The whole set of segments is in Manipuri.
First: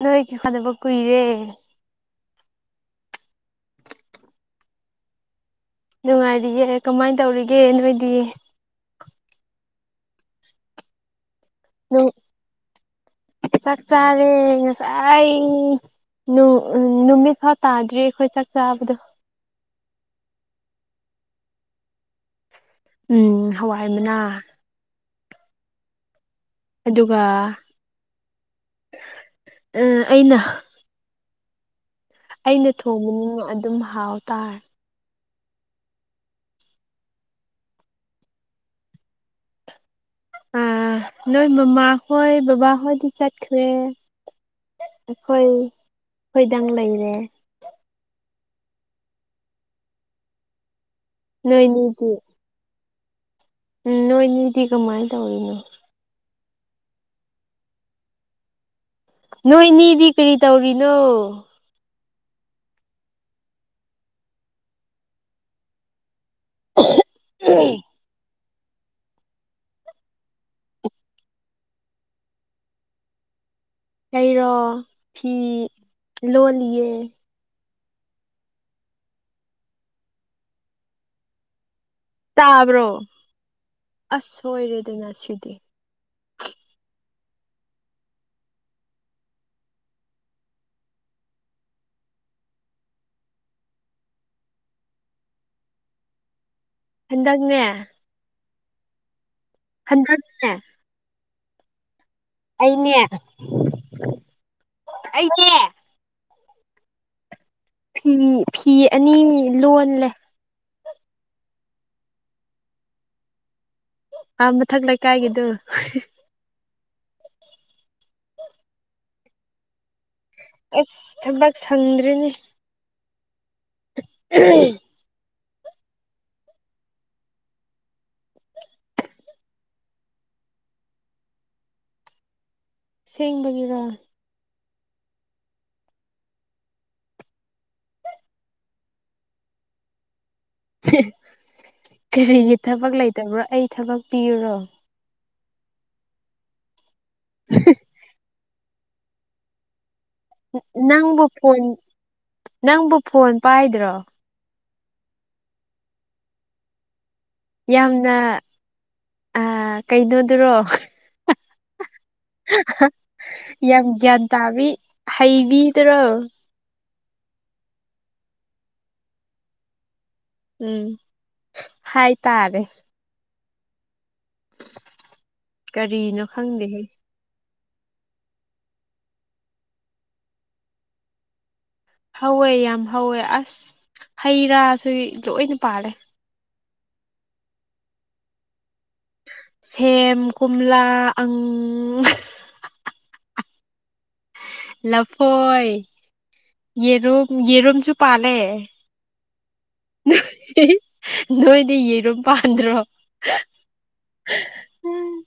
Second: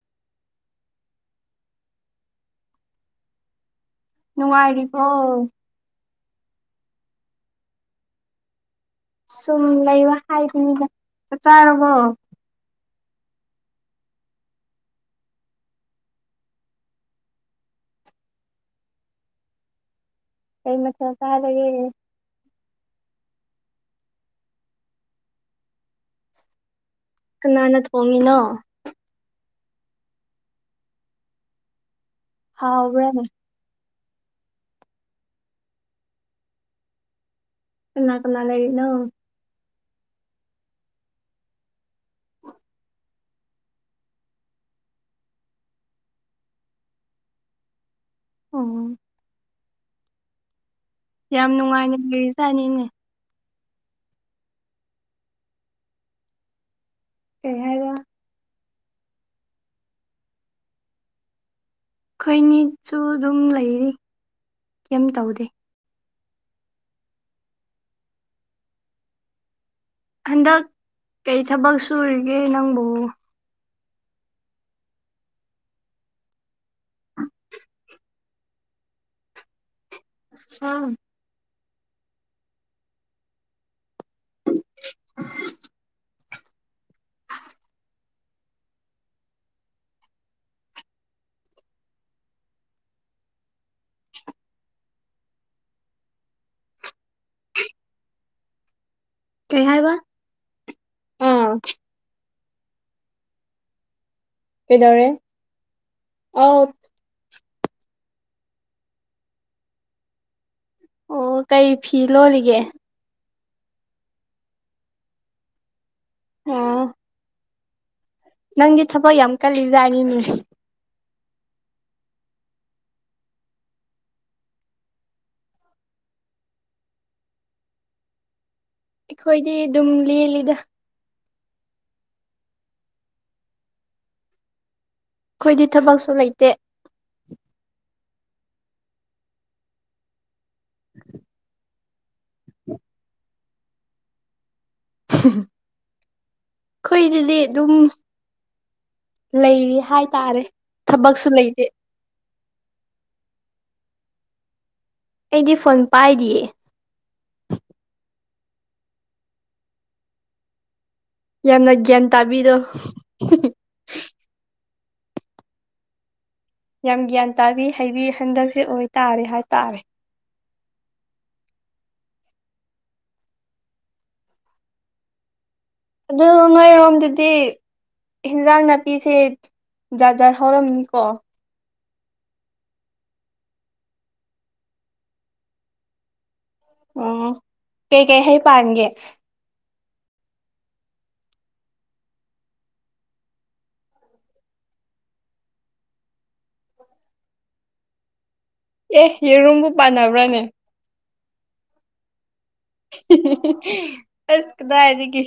ꯅꯣꯏ ꯀ ꯈꯗꯕ ꯀꯨꯏꯔꯦ ꯅꯨꯡꯉꯥꯏꯔꯤꯕ ꯄꯣ ꯅꯨꯡꯉꯥꯏꯔꯤꯌꯦꯦ ꯀꯃꯥꯏꯅ ꯇꯧꯔꯤꯒꯦ ꯅꯣꯏꯗꯤ ꯁꯨꯝ ꯂꯩꯕ ꯍꯥꯏꯗꯅꯤꯗ ꯆꯥꯛ ꯆꯥꯔꯕꯣ ꯆꯥꯛꯆꯥꯔꯦ ꯉꯁꯥꯏ ꯅꯨꯃꯤꯠ ꯐꯥꯎ ꯇꯥꯗ꯭ꯔꯤ ꯑꯩꯈꯣꯏ ꯆꯥꯛ ꯆꯥꯕꯗꯣ ꯀ ꯃ ꯀꯔꯒꯦ ꯎꯝ ꯍꯋꯥꯏ ꯃꯅꯥ ꯑꯗꯨꯒ ꯃꯅ ꯐꯉꯅꯣ ꯑꯩꯅ ꯑꯩꯅ ꯍꯥꯎꯕ꯭ꯔꯥꯅꯦ ꯊꯣꯡꯕꯅꯤꯅ ꯑꯗꯨꯝ ꯍꯥꯎ ꯇꯥꯔꯦ ꯀꯅꯥ ꯀꯅꯥ ꯂꯩꯔꯤꯅꯣ ꯑ ꯅꯣꯏ ꯃꯃꯥ ꯍ ꯕꯥꯥ ꯍ ꯇ ꯆꯠꯈꯋꯦ ꯑꯩꯈꯣꯏ ꯈꯣꯏꯗꯪ ꯂꯩꯔꯦ ꯑꯣꯝ ꯌꯥꯝ ꯅꯨꯡꯉꯥꯏꯅꯦ ꯅꯣꯏꯅꯤꯗꯤ ꯂꯩꯔꯤꯖꯥꯅꯤꯡꯅꯦ ꯎꯝ ꯅꯣꯏꯅꯤꯗꯤ ꯀꯃꯥꯏꯅ ꯇꯧꯔꯤꯅꯣ ꯀꯩ ꯍꯥꯏꯕ ꯅꯣꯏꯅꯤꯗꯤ ꯀꯔꯤ ꯇꯧꯔꯤꯅꯣ ꯑꯩꯈꯣꯏꯅꯤꯁꯨ ꯑꯗꯨꯝ ꯂꯩꯔꯤ ꯀꯩꯝ ꯇꯧꯗꯦ ꯎꯝ ꯍꯟꯗꯛ ꯀꯩ ꯊꯕꯛ ꯁꯨꯔꯤꯒꯦ ꯅꯪꯕꯨꯕꯨ ꯀꯩꯔꯣ ꯐꯤ ꯂꯣꯜꯂꯤꯑ ꯍ ꯇꯥꯕ꯭ꯔꯣ ꯑꯁ ꯁꯣꯏꯔꯦꯗꯅ ꯁꯤꯗꯤ ꯍꯗꯅꯦ ꯀꯩ ꯍꯥꯏꯕ ꯍꯟꯗꯔ ꯑꯥ ꯑꯩꯅꯦ ꯑꯩꯅꯦ ꯑꯐ ꯐꯤ ꯐꯤ ꯑꯅꯤ ꯂꯣꯜꯂꯦ ꯑꯣ ꯀꯩ ꯐꯤ ꯂꯣꯔꯤꯒꯦ ꯑ ꯃꯊꯛ ꯂꯩ ꯀꯥꯏꯒꯤꯗꯨ ꯑꯥ ꯅꯪꯒꯤ ꯊꯄ ꯌꯝ ꯀꯜꯗꯅꯤꯅꯦ ꯑꯁ ꯊꯕꯥꯛ ꯁꯪꯗ꯭ꯔꯤꯅꯦ ꯎꯝ ꯑꯩꯈꯣꯏꯗꯤ ꯑꯗꯨꯝ ꯂꯦꯜꯂꯤꯗ ꯁꯦꯡ ꯒꯦꯔꯥ ꯑꯩꯈꯣꯏꯗꯤ ꯊꯕꯛꯁꯨ ꯂꯩꯇꯦ ꯀꯔꯤꯒꯤ ꯊꯕꯛ ꯂꯩꯇꯕ꯭ꯔꯣ ꯑꯩ ꯊꯕꯛ ꯄꯤꯌꯨꯔꯣ ꯑꯩꯈꯣꯏꯗꯗꯤ ꯑꯗꯨꯝ ꯂꯩꯔꯤ ꯍꯥꯏꯇꯥꯔꯦ ꯅꯪꯕꯨ ꯊꯕꯛꯁꯨ ꯂꯩꯇꯦ ꯐꯣꯟ ꯅꯪꯕꯨ ꯐꯣꯟ ꯄꯥꯏꯗ꯭ꯔꯣ ꯑꯩꯗꯤ ꯐꯣꯟ ꯄꯥꯏꯔꯤꯌꯦ ꯌꯥꯝꯅ ꯑ ꯀꯩꯅꯣꯗꯨꯔꯣ ꯌꯥꯝꯅ ꯒ꯭ꯌꯥꯟ ꯇꯥꯕꯤꯗꯣ ꯌꯥꯝ ꯟ ꯇꯕꯤ ꯍꯩꯕꯤꯗꯔꯣ ꯌꯥꯝ ꯒ꯭ꯌꯥꯟ ꯇꯥꯕꯤ ꯍꯩꯕꯤ ꯍꯟꯗꯛꯁꯦ ꯑꯣꯏꯇꯥꯔꯦ ꯍꯥꯏꯇꯥꯔꯦ ꯎꯝ ꯍꯥꯏ ꯇꯥꯔꯦ ꯀꯔꯤꯅꯣ ꯑꯗꯨ ꯈꯪꯗꯦꯍꯦ ꯉꯣꯏꯔꯣꯝꯗꯗꯤ ꯏꯟꯖꯥꯡ ꯅꯥꯄꯤꯁꯦ ꯖꯥꯖꯔ ꯍꯧꯔꯝꯅꯤꯀꯣ ꯍꯧꯋꯦ ꯌꯥꯝ ꯍꯧꯋꯦ ꯑꯁ ꯍꯩ ꯔꯥꯁꯨ ꯂꯣꯏꯅ ꯄꯥꯜꯔꯦ ꯑꯣ ꯀꯩꯀꯩ ꯍꯩ ꯄꯥꯟꯒꯦ ꯁꯦꯝ ꯀꯝꯂ ꯑꯪ ꯂꯐꯣꯏ ꯌꯦꯔꯨꯝ ꯌꯦꯔꯨꯝꯁꯨ ꯄꯥꯜꯂꯦ ꯑꯦ ꯌꯦꯔꯨꯝꯕꯨ ꯄꯥꯟꯅꯕ꯭ꯔꯥꯅꯦ ꯅꯣꯏꯗꯤꯔꯣꯝ ꯐꯁ ꯀꯗꯥꯅꯤ ꯀ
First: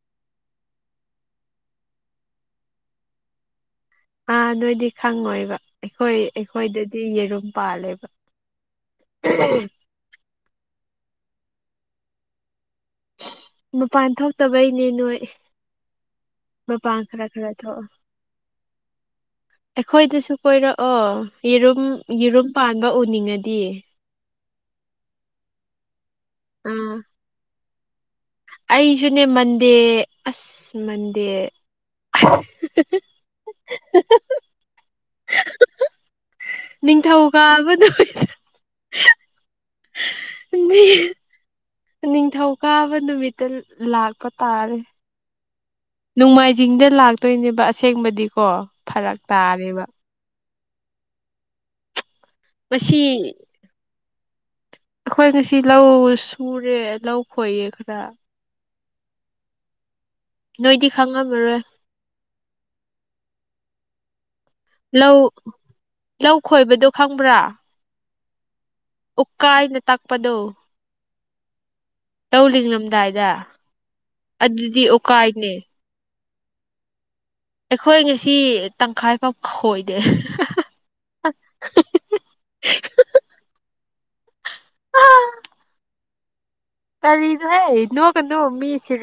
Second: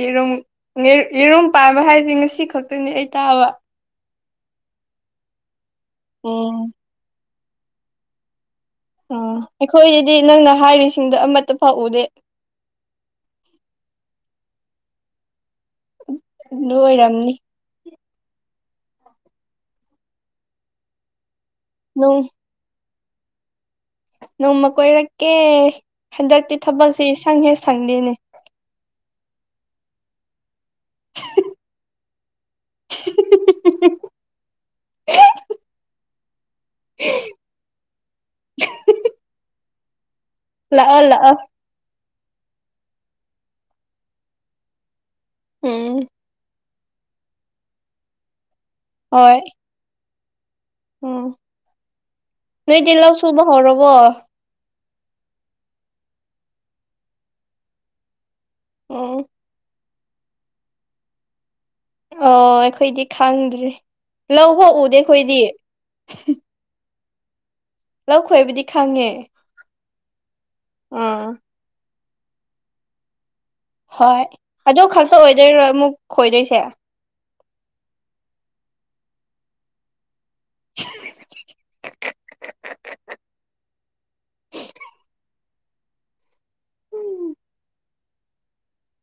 ꯌꯦꯔꯨꯝ ꯌꯦꯔꯨꯝ ꯄꯥꯟꯕ ꯍꯥꯏꯁꯦ ꯉꯁꯤ ꯈꯛꯇꯅꯤ ꯑꯩ ꯇꯥꯕ ꯑꯥ ꯑꯗꯨꯏꯗꯤ ꯈꯪꯉꯣꯏꯕ ꯑꯩꯈꯣꯏ ꯎꯝ ꯑꯩꯈꯣꯏꯗꯗꯤ ꯌꯦꯔꯨꯝ ꯄꯥꯜꯂꯦꯕ ꯎ ꯑꯩꯈꯣꯏꯗꯗꯤ ꯅꯪꯅ ꯍꯥꯏꯔꯤꯁꯤꯡꯗꯣ ꯑꯃꯠꯇ ꯐꯥꯎꯎꯗꯦ ꯃꯄꯥꯟ ꯊꯣꯛꯇꯕꯩꯅꯦ ꯅꯣꯏ ꯃ ꯑꯗꯨ ꯄꯥꯈꯔ ꯑꯣꯏꯔꯝꯅꯤ ꯈꯔ ꯊ ꯑꯩꯈꯣꯏꯗꯁꯨ ꯀꯣꯏꯔꯛꯑꯣ ꯌꯦꯔꯨꯝ ꯅꯣꯡ ꯌꯦꯔꯨꯝ ꯄꯥꯟꯕ ꯎꯅꯤꯡꯉꯗꯤ ꯅꯣꯡꯃ ꯀꯣꯏꯔꯛꯀꯦ ꯍꯟꯗꯛꯇꯤ ꯑꯥ ꯊꯕꯛꯁꯦ ꯏꯁꯪ ꯍꯦꯛ ꯁꯪꯗꯦꯅꯦ ꯑꯩꯁꯨꯅꯦ ꯃꯟꯗꯦ ꯑꯁ ꯃꯟꯗꯦ [unintelligible] ꯅꯤꯡꯊꯧ ꯀꯥꯕꯗ ꯂꯥꯛꯑꯣ ꯂꯥꯛꯑꯣ ꯅꯤꯡꯊꯧ ꯀꯥꯕ ꯅꯨꯃꯤꯠꯇ ꯂꯥꯛꯄ ꯇꯥꯔꯦ ꯎꯝ ꯅꯣꯡꯃꯥꯏꯖꯤꯡꯗ ꯂꯥꯛꯇꯣꯏꯅꯦꯕ ꯑꯁꯦꯡꯕꯗꯤꯀꯣ ꯐꯔꯛ ꯇꯥꯔꯦꯕ ꯎ ꯅꯣꯏꯗꯤꯤ ꯉꯁꯤ ꯂꯧ ꯁꯨꯕ ꯍꯧꯔꯕꯣ ꯑꯩꯈꯣꯏ ꯉꯁꯤ ꯂꯧ ꯁꯨꯔꯦ ꯂꯧ ꯈꯣꯏꯌꯦ ꯈꯔ ꯑꯣ ꯅꯣꯏꯗꯤ ꯈꯪꯉꯝꯃꯔꯣꯏ ꯑꯣ ꯑꯩꯈꯣꯏꯗꯤ ꯈꯪꯗ꯭ꯔꯦ ꯂꯧ ꯍꯎꯗꯦ ꯂꯧ ꯑꯩꯈꯣꯏꯗꯤ ꯂꯧ ꯈꯣꯏꯕꯗꯣ ꯈꯪꯕ꯭ꯔꯥ ꯂꯧꯈꯣꯏꯕꯨꯗꯤ ꯎꯛꯀꯥꯏꯅ ꯇꯥꯛꯄꯗꯣ ꯑꯥ ꯇꯧ ꯂꯤꯡꯡꯂꯝꯗꯥꯏꯗ ꯍꯣꯏ ꯑꯗꯨ ꯈꯛꯇ ꯑꯣꯏꯗꯣꯏꯔꯣ ꯑꯃꯨꯛ ꯈꯣꯏꯗꯣꯏꯁꯦ ꯑꯩꯈꯣꯏ ꯉꯁꯤ ꯇꯪꯈꯥꯏ ꯄꯥꯎ ꯈꯣꯏꯗꯦ [unintelligible] ꯀꯔꯤꯗꯨ ꯍꯦ ꯅ ꯀꯅꯣ ꯃꯤ ꯁꯤ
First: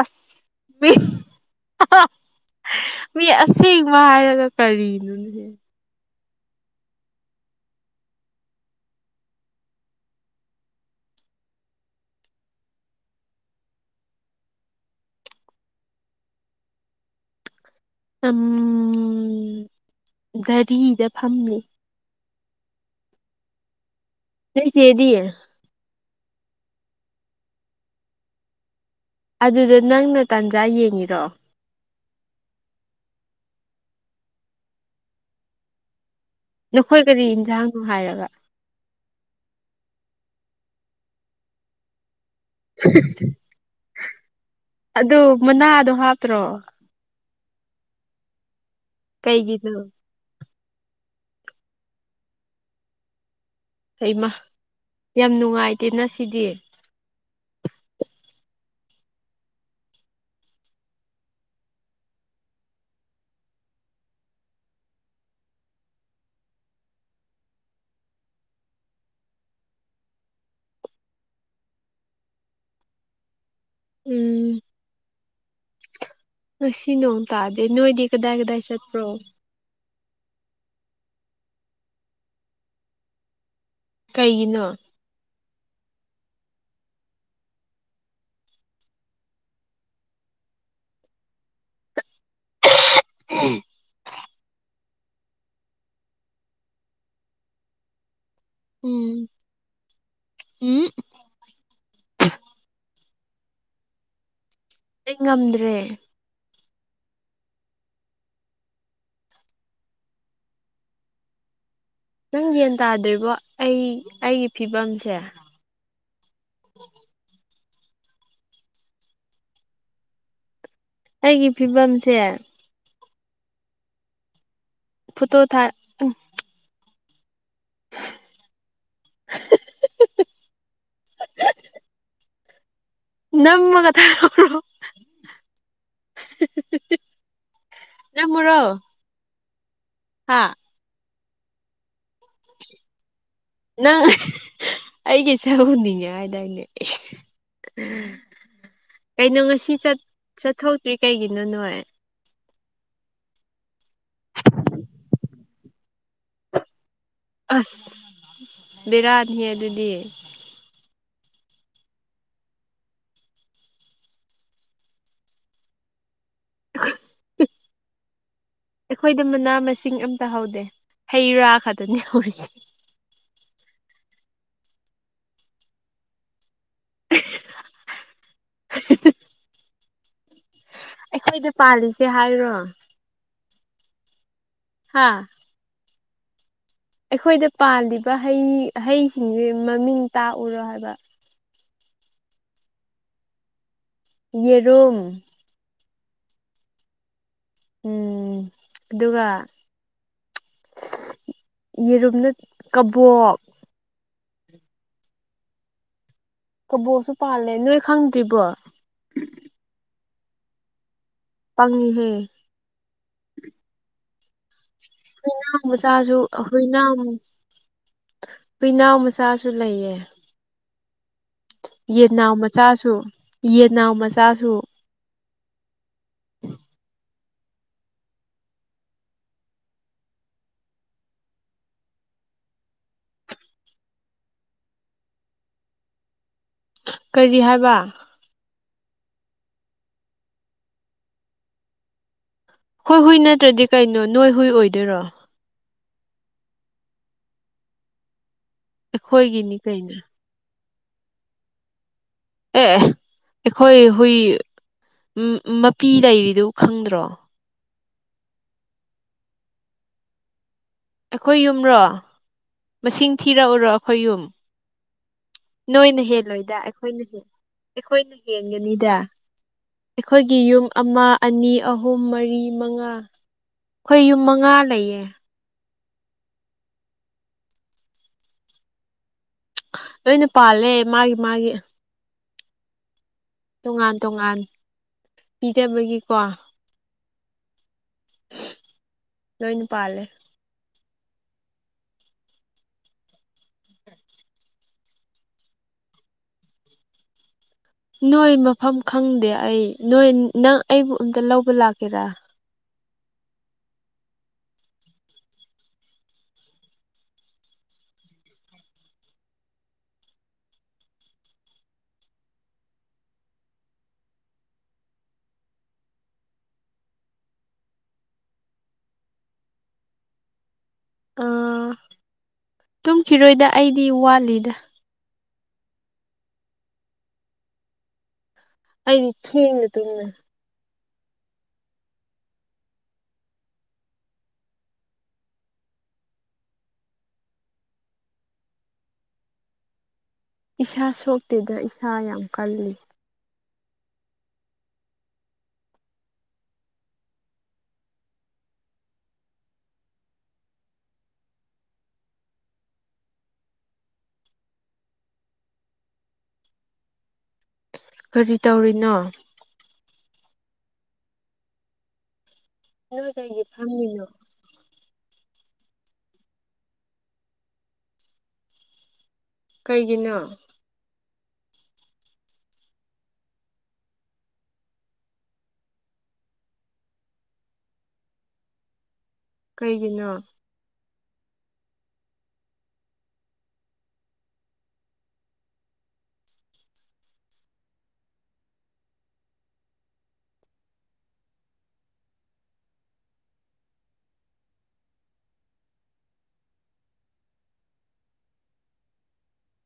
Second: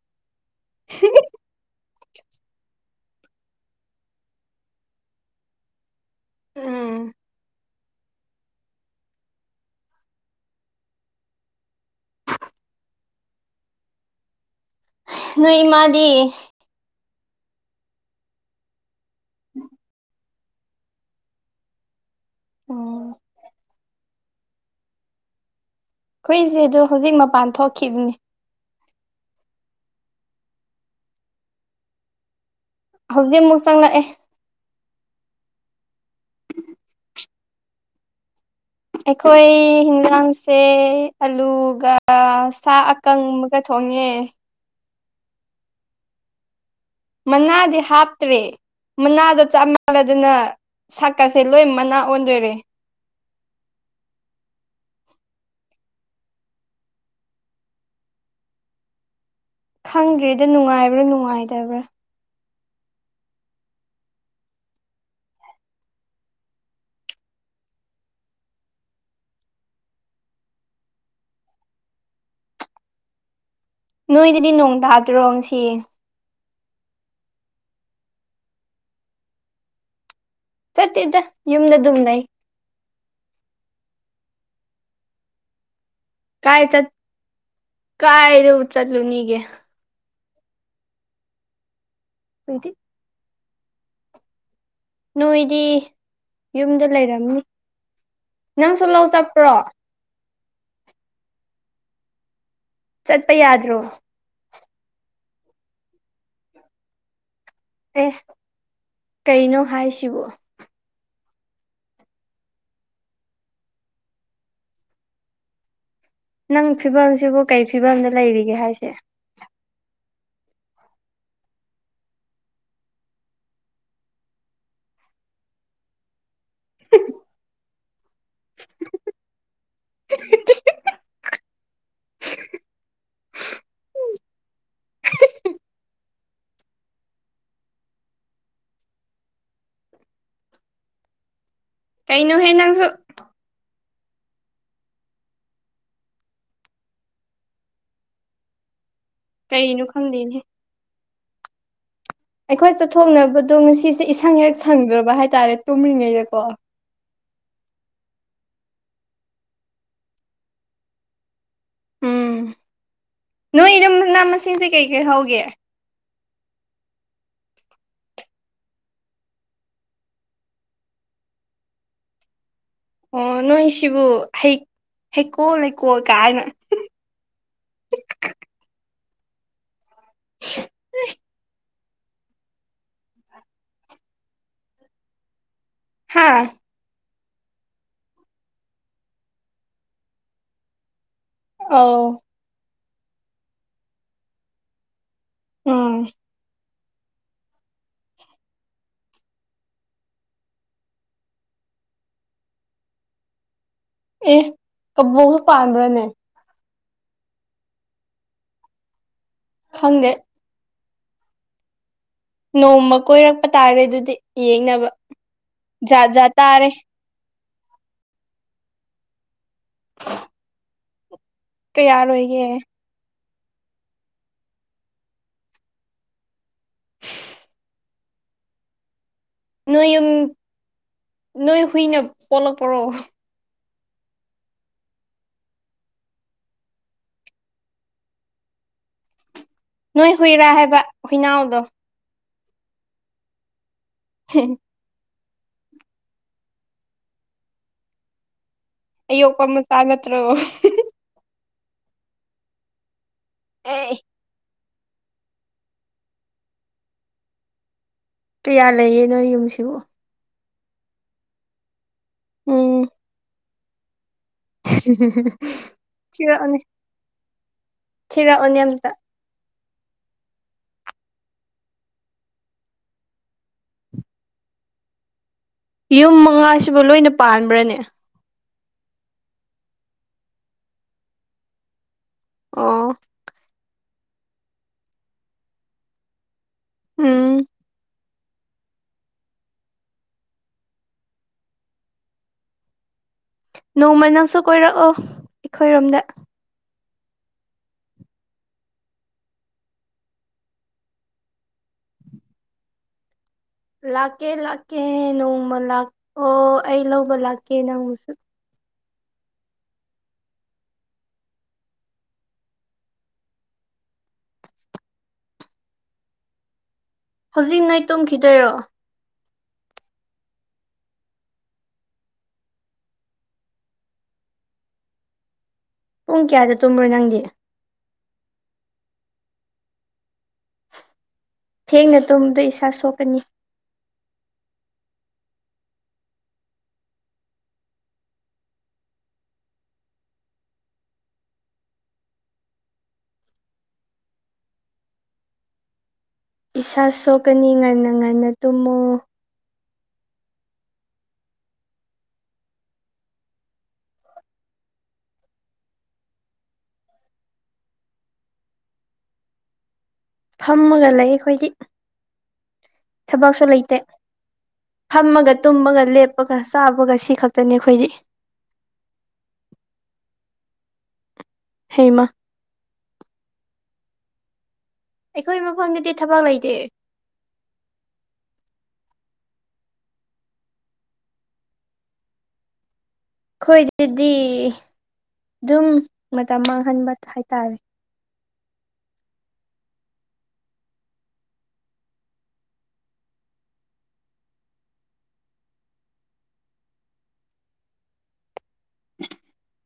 ꯑꯁ ꯃꯤ ꯃꯤ ꯑꯁꯦꯡꯕ ꯍꯥꯏꯔꯒ ꯀꯔꯤꯅꯣꯍ ꯎꯝ ꯅꯣꯏ ꯏꯃꯗꯤ ꯎꯝ ꯒꯥꯔꯤꯗ ꯐꯝꯃꯤ ꯎꯝ ꯁꯤꯦꯗꯤꯌꯦ ꯍꯨꯏꯁꯦ ꯑꯗꯨꯣ ꯍꯧꯖꯤꯛ ꯃꯄꯥꯟ ꯊꯣꯛꯈꯤꯕꯈꯤꯕꯅꯤ ꯑꯗꯨꯗ ꯅꯪꯅ ꯇꯥꯟꯖꯥ ꯌꯦꯡꯉꯤꯔꯛꯑꯣ ꯍꯧꯖꯤꯛ ꯑꯃꯨꯛ ꯆꯪꯪꯂꯛꯑꯦ ꯅꯈꯣꯏ ꯀꯔꯤ ꯌꯦꯟꯁꯥꯡꯅꯣ ꯍꯥꯏꯔꯒ ꯑꯩꯈꯣꯏ ꯌꯦꯤꯟꯖꯥꯡꯁꯦ ꯑꯂꯨꯒ ꯁꯥ ꯑꯀꯪ ꯑꯃꯒ ꯊꯣꯡꯉꯦ ꯑꯗꯨ ꯃꯅꯥꯗꯣ ꯍꯥꯞꯄ꯭ꯔꯣ ꯃꯅꯥꯗꯤ ꯍꯥꯞꯇ꯭ꯔꯦ ꯃꯅꯥꯗꯣ ꯆꯞ ꯀꯩꯒꯤꯅꯣ ꯃꯥꯟꯜꯂꯗꯅ ꯁꯛꯀꯁꯦ ꯂꯣꯏ ꯃꯅꯥ ꯑꯣꯟꯗꯔꯦ ꯍꯩꯃ ꯌꯥꯝ ꯅꯨꯡꯉꯥꯏꯇꯦꯅ ꯁꯤꯗꯤ ꯈꯪꯗ꯭ꯔꯤꯗ ꯅꯨꯡꯉꯥꯏꯕ꯭ꯔꯥ ꯅꯨꯡꯉꯥꯏꯇꯕ꯭ꯔꯥ ꯅꯣꯏꯗꯗꯤ ꯎꯝ ꯅꯣꯡ ꯇꯥꯗ꯭ꯔꯣ ꯁꯤ ꯉꯁꯤ ꯅꯣꯡ ꯇꯥꯗꯦ ꯅꯣꯏꯗꯤ ꯀꯗꯥꯏ ꯀꯗꯥꯏ ꯆꯠꯄ꯭ꯔꯣ ꯆꯠꯇꯦꯗ ꯌꯨꯝꯗ ꯑꯗꯨꯝ ꯂꯩ ꯀꯩꯒꯤꯅꯣ ꯀꯥꯏ ꯆꯠ ꯀꯥꯏꯗ ꯆꯠꯂꯨꯅꯤꯒꯦ ꯄꯦꯗꯤ ꯎꯝ ꯅꯣꯏꯗꯤ ꯌꯨꯝꯗ ꯂꯩꯔꯝꯅꯤ ꯅꯪ ꯁꯣꯂꯥꯎ ꯎꯝ ꯆꯠꯄ꯭ꯔꯣ ꯎꯝ ꯆꯠꯄ ꯌꯥꯗ꯭ꯔꯣ ꯑꯩ ꯉꯝꯗ꯭ꯔꯦ ꯑꯦ ꯀꯩꯅꯣ ꯍꯥꯏꯁꯤꯕ ꯅꯪ ꯌꯦꯒꯟ ꯇꯥꯗꯣꯔꯤꯕꯣ ꯑꯩ ꯑꯩꯒꯤ ꯐꯤꯕꯝꯁꯦ ꯅꯪ ꯐꯤꯕꯝꯁꯤꯕꯨ ꯀꯔꯤ ꯐꯤꯕꯝꯗ ꯂꯩꯔꯤꯒꯦ ꯍꯥꯏꯁꯦ ꯑꯩꯒꯤ ꯐꯤꯕꯝꯁꯦ ꯐꯇꯣ ꯊꯥ [inaudible] ꯅꯝꯃꯒ ꯊꯔꯣ ꯅꯝꯃꯣꯔꯣ ꯍꯥꯥ ꯀꯩꯅꯩꯅꯣ ꯍꯦ ꯅꯪꯁꯨ ꯅꯪ ꯑꯩꯒꯤ ꯆꯎꯅꯤꯡꯉꯦ ꯍꯥꯏꯗꯥꯏꯅꯦ ꯀꯩꯅꯣ ꯉꯁꯤ ꯆꯠꯊꯣꯛꯇ꯭ꯔꯤ ꯀꯩꯒꯤꯅꯣ ꯅꯣ ꯑꯩꯈꯣꯏ ꯆꯠꯊꯣꯛꯅꯕꯗꯣ ꯉꯁꯤꯁꯦ ꯏꯁꯪ ꯍꯦꯛ ꯁꯪꯗ꯭ꯔꯕ ꯍꯥꯏꯇꯥꯔꯦ ꯇꯨꯝꯔꯤꯉꯩꯗꯀꯣ ꯑꯁ ꯕꯤꯔꯅꯤꯍꯦ ꯑꯗꯨꯗꯤ ꯎꯝ ꯅꯣꯏ ꯏꯔꯝꯅꯥ ꯃꯁꯤꯡꯁꯦ ꯀꯩꯀꯩ ꯍꯧꯒꯦ [inaudible] ꯑꯩꯈꯣꯏꯗ ꯃꯅꯥ ꯃꯁꯤꯡ ꯑꯝꯇ ꯍꯧꯗꯦ ꯍꯩ ꯔꯥ ꯈꯛꯇꯅꯦ ꯍꯧꯔꯤꯁꯦ ꯑꯣ ꯅꯣꯏ ꯁꯤꯕꯨ ꯍꯩ ꯍꯩꯀꯣꯜ ꯂꯩꯀꯣꯜ ꯀꯥꯏꯅ [unintelligible] [inaudible] ꯑꯩꯈꯣꯏꯗ ꯄꯥꯜꯂꯤꯁꯦ ꯍꯥꯏꯔꯣ ꯍꯥꯥ ꯍꯥꯥ ꯑꯩꯈꯣꯏꯗ ꯄꯥꯜꯂꯤꯕ ꯍꯩ ꯍꯩꯁꯤꯡꯁꯦ ꯃꯃꯤꯡ ꯇꯥꯛꯎꯔꯣ ꯍꯥꯏꯕ ꯑꯧ ꯌꯦꯔꯨꯝ ꯑꯥ ꯎꯝ ꯑꯗꯨꯒ ꯌꯦꯔꯨꯝꯅ ꯀꯕꯣꯛ ꯑꯦ ꯀꯕꯣꯛꯁꯨ ꯄꯥꯟꯕ꯭ꯔꯅꯦ ꯀꯕꯣꯁꯨ ꯄꯥꯜꯂꯦ ꯅꯣꯏ ꯈꯪꯗ꯭ꯔꯤꯕꯣ ꯗꯦ ꯄꯪꯅꯤ ꯍꯦ ꯅꯣꯡꯃ ꯀꯣꯏꯔꯛꯄ ꯇꯥꯔꯦ ꯑꯗꯨꯗꯤ ꯌꯦꯡꯅꯕ ꯍꯨꯏꯅ ꯖꯥꯠ ꯆꯥꯁꯨ ꯖꯥꯠ ꯇꯥꯔꯦ ꯍꯨꯏꯅꯝ ꯄꯤꯅꯥꯎ ꯃꯆꯥꯁꯨ ꯂꯩꯌꯦ ꯌꯦꯟꯅꯥꯎ ꯀꯌꯥꯔꯣꯏꯒꯦ ꯃꯆꯥꯁꯨ ꯌꯦꯟꯅꯥꯎ ꯃꯆꯥꯁꯨ ꯅꯣꯏ ꯎ ꯅꯣꯏ ꯍꯨꯏꯅ ꯄꯣꯂꯛ ꯄꯔꯣ ꯀꯔꯤ ꯍꯥꯏꯕ ꯅꯣꯏ ꯍꯨꯏꯔꯥ ꯍꯥꯏꯕ ꯍꯨꯏꯅꯥꯎꯗꯣ ꯍꯣꯏ ꯍꯨꯏ ꯅꯠꯇ꯭ꯔꯗꯤ ꯀꯩꯅꯣ ꯅꯣꯏ ꯍꯨꯏ ꯑꯣꯏꯗꯣꯏꯔꯣ ꯑꯣꯄ ꯑꯩꯈꯣꯏꯒꯤꯅꯤ ꯀꯩꯅꯣ ꯃꯁꯥꯠꯇ꯭ꯔꯣ ꯑꯦ ꯑꯩꯈꯣꯏ ꯑꯦ ꯍꯨꯏ ꯎ ꯃꯄꯤ ꯂꯩꯔꯤꯗꯨ ꯈꯪꯗ꯭ꯔꯣ ꯀꯌꯥ ꯂꯩꯌꯦ ꯅꯣꯏ ꯌꯨꯝꯁꯤꯕꯨ ꯑꯩꯈꯣꯏ ꯌꯨꯝꯔꯣ ꯎꯝ ꯃꯁꯤꯡ ꯊꯤꯔꯛꯎꯔꯣ ꯑꯩꯈꯣꯏ ꯌꯨꯝ ꯅꯣꯏꯅ ꯍꯦꯜꯂꯣꯏꯗ ꯊꯤꯔꯛꯑꯣꯅꯦ ꯑꯩꯈꯣꯏꯅ ꯍꯦꯜꯂ ꯑꯩꯈꯣꯏꯅ ꯊꯤꯔꯛꯑꯣꯅꯦ ꯑꯝꯇ ꯍꯦꯟꯒꯅꯤꯗ ꯑꯩꯈꯣꯏꯒꯤ ꯌꯨꯝ ꯑꯃ ꯑꯅꯤ ꯑꯍꯨꯝ ꯃꯔꯤ ꯃꯉꯥ ꯑꯩꯈꯣꯏ ꯌꯨꯝ ꯃꯉꯥ ꯂꯩꯌꯦ ꯌꯨꯝ ꯃꯉꯥꯁꯤꯕꯨ ꯂꯣꯏꯅ ꯄꯥꯟꯕ꯭ꯔꯅꯦ ꯂꯣꯏꯅ ꯄꯥꯜꯂꯦ ꯃꯥꯒꯤ ꯃꯥꯒꯤ ꯑꯣ ꯇꯣꯉꯥꯟ ꯇꯣꯉꯥꯟ ꯄꯤꯗꯕꯒꯤꯀꯣ ꯎꯝ ꯂꯣꯏꯅꯄꯥꯂꯦ ꯅꯣꯡꯃ ꯅꯪꯁꯨ ꯀꯣꯏꯔꯛꯑꯣ ꯑꯩꯈꯣꯏꯔꯣꯝꯗ ꯅꯣꯏ ꯃꯐꯝ ꯈꯪꯗꯦ ꯑꯩ ꯅꯣꯏ ꯅꯪ ꯑꯩꯕꯨ ꯑꯝꯇ ꯂꯧꯕ ꯂꯥꯛꯀꯦꯔꯥ ꯂꯥꯛꯀꯦ ꯂꯥꯛꯀꯦ ꯅꯣꯡꯃ ꯂꯥꯛ ꯑꯣ ꯑꯩ ꯂꯧꯕ ꯂꯥꯛꯀꯦ ꯅꯪꯃꯁꯨ ꯍꯧꯖꯤꯛ ꯅꯣꯏ ꯇꯨꯝꯈꯤꯗꯣꯏꯔꯣ ꯑꯥ ꯇꯨꯝꯈꯤꯔꯣꯏꯗ ꯑꯩꯗꯤ ꯋꯥꯠꯂꯤꯗ ꯄꯨꯡ ꯀꯌꯥꯗ ꯇꯨꯝꯕ꯭ꯔꯣ ꯅꯪꯗꯤ ꯑꯩꯗꯤ ꯊꯦꯡꯅꯦ ꯇꯨꯝꯃꯦ ꯊꯦꯡꯅ ꯇꯨꯝꯕꯗꯣ ꯏꯁꯥ ꯁꯣꯛꯀꯅꯤ ꯏꯁꯥ ꯁꯣꯛꯇꯦꯗ ꯏꯁꯥ ꯌꯥꯝ ꯀꯜꯂꯤ ꯏꯁꯥ ꯁꯣꯛꯀꯅꯤ ꯉꯟꯅ ꯉꯟꯅ ꯇꯨꯝꯃꯨ ꯀꯔꯤ ꯇꯧꯔꯤꯅꯣ ꯐꯝꯃꯒ ꯂꯩ ꯑꯩꯈꯣꯏꯒꯤ ꯅꯣꯏ ꯀꯩꯒꯤ ꯊꯕꯛꯁꯨ ꯂꯩꯇꯦ ꯐꯝꯃꯤꯅꯣ ꯐꯝꯃꯒ ꯇꯨꯝꯃꯒ ꯂꯦꯞꯄꯒ ꯆꯥꯕꯒ ꯁꯤ ꯈꯛꯇꯅꯤ ꯑꯩꯈꯣꯏꯒꯤ ꯀꯩꯒꯤꯅꯣ ꯍꯦꯃ ꯑꯩꯈꯣꯏ ꯃꯐꯝꯗꯗꯤ ꯊꯕꯛ ꯂꯩꯇꯦ ꯀꯩꯒꯤꯅꯣ ꯑꯩꯈꯣꯏꯗꯗꯤ ꯑꯗꯨꯝ ꯃꯇꯝ ꯃꯥꯡꯍꯟꯕ ꯍꯥꯏꯇꯥꯔꯦ [unintelligible]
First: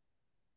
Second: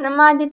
ꯔꯃꯥꯗꯤ